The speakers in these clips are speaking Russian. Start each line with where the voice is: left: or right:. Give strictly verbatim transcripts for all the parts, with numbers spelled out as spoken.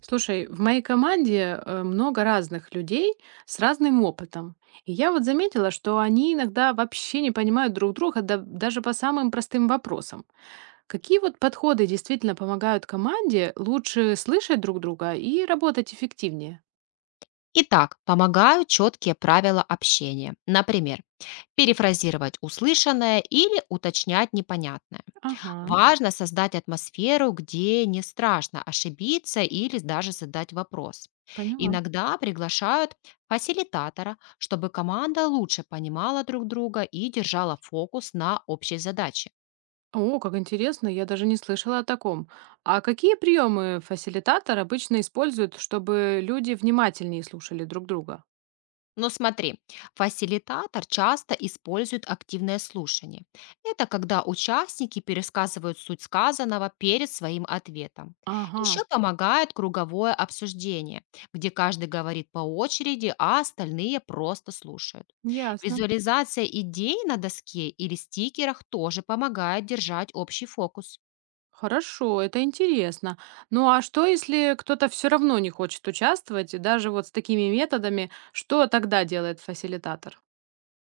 right: Слушай, в моей команде э, много разных людей с разным опытом. И я вот заметила, что они иногда вообще не понимают друг друга да- даже по самым простым вопросам. Какие вот подходы действительно помогают команде лучше слышать друг друга и работать эффективнее?
left: Итак, помогают четкие правила общения. Например, перефразировать услышанное или уточнять непонятное.
right: Ага,
left: Важно создать атмосферу, где не страшно ошибиться или даже задать вопрос.
right: поняла.
left: Иногда приглашают фасилитатора, чтобы команда лучше понимала друг друга и держала фокус на общей задаче.
right: О, как интересно, я даже не слышала о таком. А какие приемы фасилитатор обычно использует, чтобы люди внимательнее слушали друг друга?
left: Но смотри, фасилитатор часто использует активное слушание. Это когда участники пересказывают суть сказанного перед своим ответом.
right: Ага,
left: Еще помогает круговое обсуждение, где каждый говорит по очереди, а остальные просто слушают.
right: ясно.
left: Визуализация идей на доске или стикерах тоже помогает держать общий фокус.
right: Хорошо, это интересно. Ну а что, если кто-то все равно не хочет участвовать, и даже вот с такими методами, что тогда делает фасилитатор?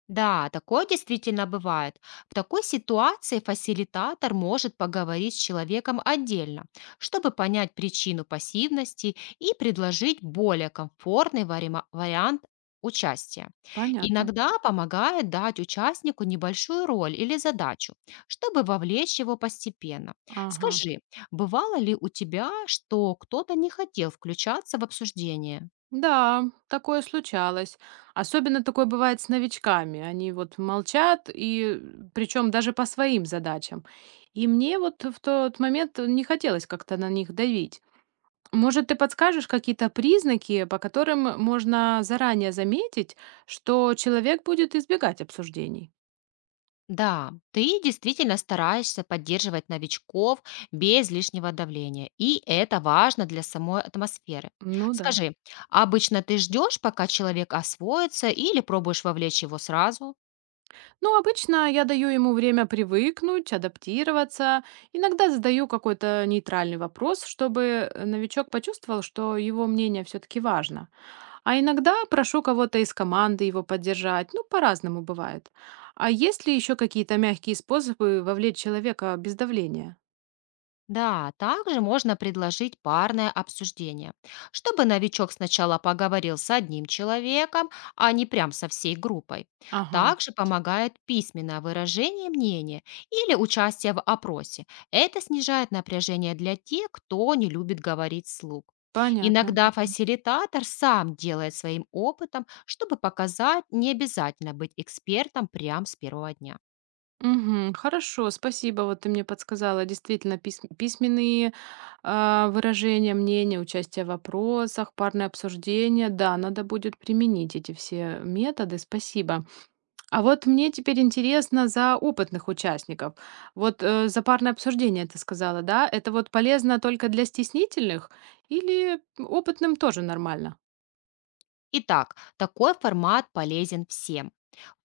left: Да, такое действительно бывает. В такой ситуации фасилитатор может поговорить с человеком отдельно, чтобы понять причину пассивности и предложить более комфортный варима- вариант участия.
right: Понятно.
left: Иногда помогает дать участнику небольшую роль или задачу, чтобы вовлечь его постепенно.
right: Ага.
left: Скажи, бывало ли у тебя, что кто-то не хотел включаться в обсуждение?
right: Да, такое случалось. Особенно такое бывает с новичками. Они вот молчат, и причем даже по своим задачам. И мне вот в тот момент не хотелось как-то на них давить. Может, ты подскажешь какие-то признаки, по которым можно заранее заметить, что человек будет избегать обсуждений?
left: Да, ты действительно стараешься поддерживать новичков без лишнего давления, и это важно для самой атмосферы.
right: Ну да.
left: Скажи, а обычно ты ждешь, пока человек освоится, или пробуешь вовлечь его сразу?
right: Ну, обычно я даю ему время привыкнуть, адаптироваться. Иногда задаю какой-то нейтральный вопрос, чтобы э, новичок почувствовал, что его мнение все-таки важно. А иногда прошу кого-то из команды его поддержать. Ну, по-разному бывает. А есть ли еще какие-то мягкие способы вовлечь человека без давления?
left: Да, также можно предложить парное обсуждение, чтобы новичок сначала поговорил с одним человеком, а не прям со всей группой.
right: Ага,
left: Также помогает письменное выражение мнения или участие в опросе. Это снижает напряжение для тех, кто не любит говорить вслух.
right: понятно.
left: Иногда фасилитатор сам делает своим опытом, чтобы показать, не обязательно быть экспертом прямо с первого дня.
right: Мгм. Хорошо, спасибо. Вот ты мне подсказала действительно письм- письменные а, выражения мнения, участие в вопросах, парное обсуждение. Да, надо будет применить эти все методы. Спасибо. А вот мне теперь интересно за опытных участников. Вот э, за парное обсуждение ты сказала, да? Это вот полезно только для стеснительных или опытным тоже нормально?
left: Итак, такой формат полезен всем.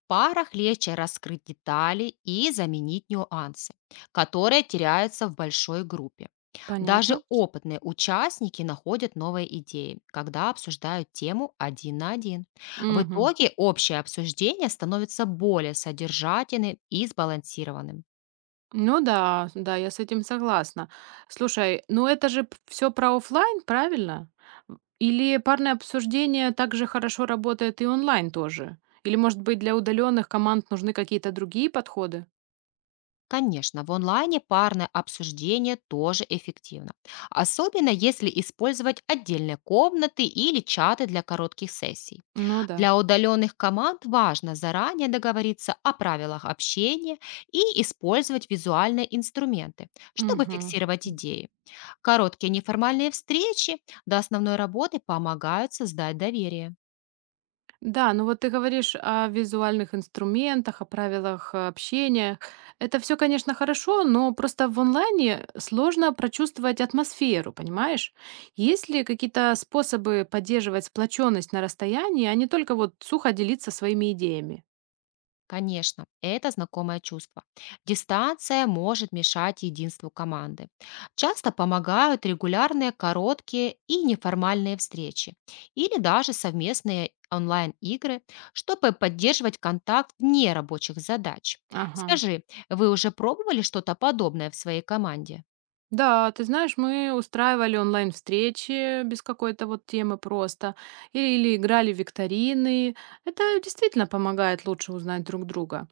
left: Парах легче раскрыть детали и заменить нюансы, которые теряются в большой группе. Даже
right: Понятно.
left: опытные участники находят новые идеи, когда обсуждают тему один на один. В
right: Мгм.
left: итоге общее обсуждение становится более содержательным и сбалансированным.
right: Ну да, да, я с этим согласна. Слушай, ну это же все про оффлайн, правильно? В- Или парное обсуждение также хорошо работает и онлайн тоже? Или, может быть, для удаленных команд нужны какие-то другие подходы?
left: Конечно, в онлайне парное обсуждение тоже эффективно, особенно если использовать отдельные комнаты или чаты для коротких сессий.
right: Ну да.
left: Для удаленных команд важно заранее договориться о правилах общения и использовать визуальные инструменты, чтобы
right: Мгм.
left: фиксировать идеи. Короткие неформальные встречи до основной работы помогают создать доверие.
right: Да, ну вот ты говоришь о визуальных инструментах, о правилах э, общения. Это все, конечно, хорошо, но просто в онлайне сложно прочувствовать атмосферу, понимаешь? Есть ли какие-то способы поддерживать сплоченность на расстоянии, а не только вот сухо делиться своими идеями?
left: Конечно, это знакомое чувство. Дистанция может мешать единству команды. Часто помогают регулярные короткие и неформальные встречи или даже совместные онлайн-игры, чтобы поддерживать контакт вне рабочих задач.
right: Ага.
left: Скажи, вы уже пробовали что-то подобное в своей команде?
right: Да, ты знаешь, мы устраивали онлайн-встречи без какой-то вот темы просто, или, или играли в викторины. Это действительно помогает лучше узнать друг друга.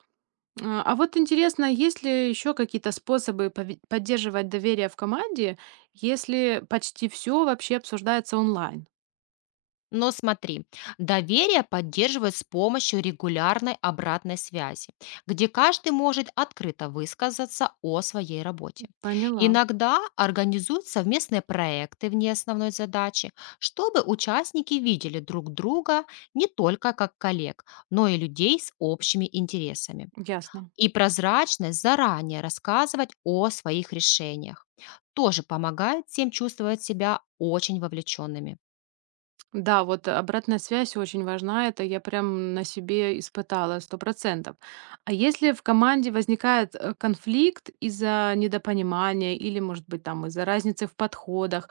right: А а вот интересно, есть ли еще какие-то способы пове- поддерживать доверие в команде, если почти все вообще обсуждается онлайн?
left: Но смотри, доверие поддерживают с помощью регулярной обратной связи, где каждый может открыто высказаться о своей работе.
right: Поняла,
left: Иногда организуют совместные проекты вне основной задачи, чтобы участники видели друг друга не только как коллег, но и людей с общими интересами.
right: ясно.
left: И прозрачность заранее рассказывать о своих решениях тоже помогает всем чувствовать себя очень вовлеченными.
right: Да, вот обратная связь очень важна. Это я прям на себе испытала сто процентов. А если в команде возникает э, конфликт из-за недопонимания или, может быть, там из-за разницы в подходах,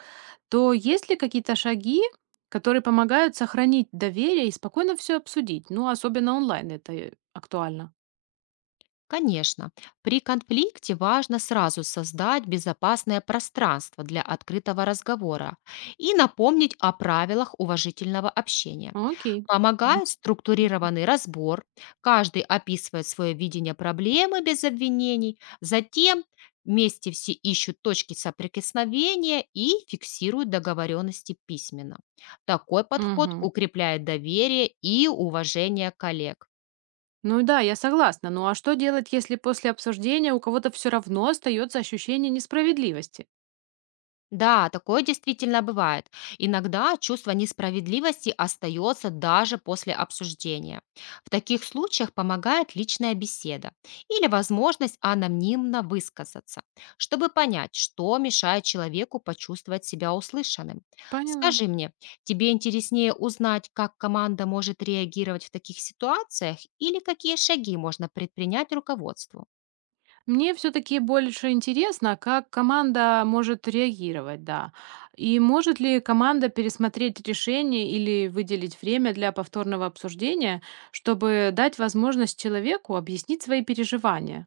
right: то есть ли какие-то шаги, которые помогают сохранить доверие и спокойно все обсудить? Ну, особенно онлайн это э, актуально.
left: Конечно, при конфликте важно сразу создать безопасное пространство для открытого разговора и напомнить о правилах уважительного общения.
right: Окей.
left: Помогает структурированный разбор, каждый описывает свое видение проблемы без обвинений, затем вместе все ищут точки соприкосновения и фиксируют договоренности письменно. Такой подход
right: Мгм.
left: укрепляет доверие и уважение коллег.
right: Ну да, я согласна. Ну а что делать, если после обсуждения у кого-то все равно остается ощущение несправедливости?
left: Да, такое действительно бывает. Иногда чувство несправедливости остается даже после обсуждения. В таких случаях помогает личная беседа или возможность анонимно высказаться, чтобы понять, что мешает человеку почувствовать себя услышанным.
right: Поняла.
left: Скажи мне, тебе интереснее узнать, как команда может реагировать в таких ситуациях или какие шаги можно предпринять руководству?
right: Мне все-таки больше интересно, а как команда может реагировать, да. И может ли команда пересмотреть решение или выделить время для повторного обсуждения, чтобы дать возможность человеку объяснить свои переживания?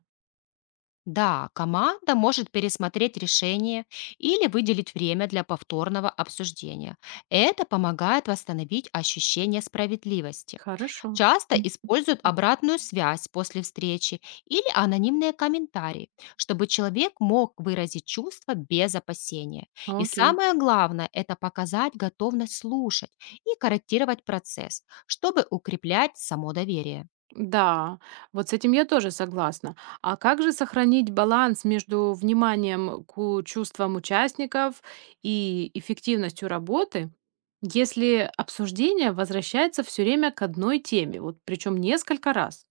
left: Да, команда может пересмотреть решение или выделить время для повторного обсуждения. Это помогает восстановить ощущение справедливости.
right: Хорошо,
left: Часто используют обратную связь после встречи или анонимные комментарии, чтобы человек мог выразить чувства без опасения. И
right: окей.
left: самое главное– это показать готовность слушать и корректировать процесс, чтобы укреплять само доверие.
right: Да, вот с этим я тоже согласна. А как же сохранить баланс между вниманием к чувствам участников и эффективностью работы, если обсуждение возвращается все время к одной теме, вот причем несколько раз?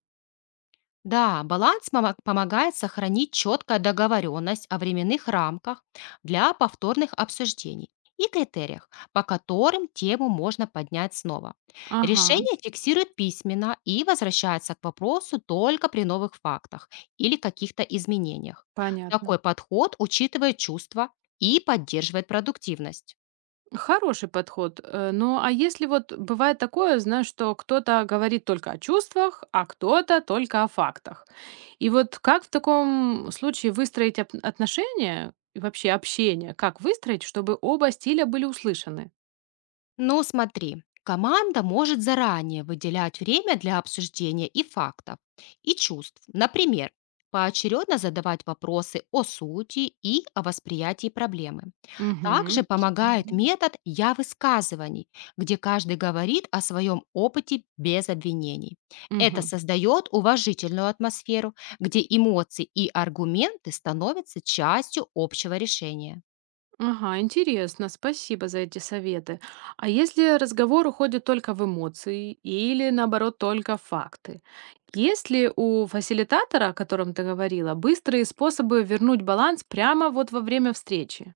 left: Да, баланс помо- помогает сохранить четкая договоренность о временных рамках для повторных обсуждений и критериях, по которым тему можно поднять снова.
right: Ага,
left: Решение фиксирует письменно и возвращается к вопросу только при новых фактах или каких-то изменениях.
right: понятно.
left: Такой подход учитывает чувства и поддерживает продуктивность.
right: Хороший подход. Э, Ну, а если вот бывает такое, знаешь, что кто-то говорит только о чувствах, а кто-то только о фактах. И вот как в таком случае выстроить оп- отношения и вообще общение? Как выстроить, чтобы оба стиля были услышаны?
left: Но смотри, команда может заранее выделять время для обсуждения и фактов, и чувств. Например, поочередно задавать вопросы о сути и о восприятии проблемы. Также
right: Угу,
left: помогает метод «я высказываний», где каждый говорит о своем опыте без обвинений. Это создает уважительную атмосферу, где эмоции и аргументы становятся частью общего решения.
right: ага, интересно, спасибо за эти советы. А если разговор уходит только в эмоции или, наоборот, только в факты? Есть ли у фасилитатора, о котором ты говорила, быстрые способы вернуть баланс прямо вот во время встречи?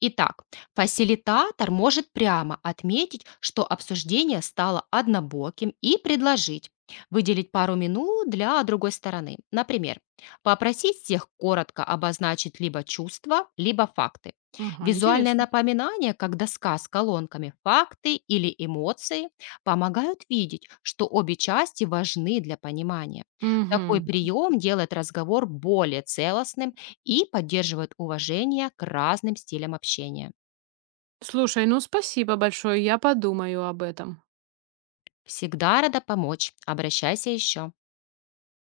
left: Итак, фасилитатор может прямо отметить, что обсуждение стало однобоким и предложить выделить пару минут для другой стороны. Например, попросить всех коротко обозначить либо чувства, либо факты.
right: Ага,
left: Визуальное
right: интересно.
left: напоминание, как доска с колонками «факты» или «эмоции», помогают видеть, что обе части важны для понимания. Такой
right: Угу.
left: прием делает разговор более целостным и поддерживают уважение к разным стилям общения.
right: Слушай, ну спасибо большое, я подумаю об этом.
left: Всегда рада помочь. Обращайся еще.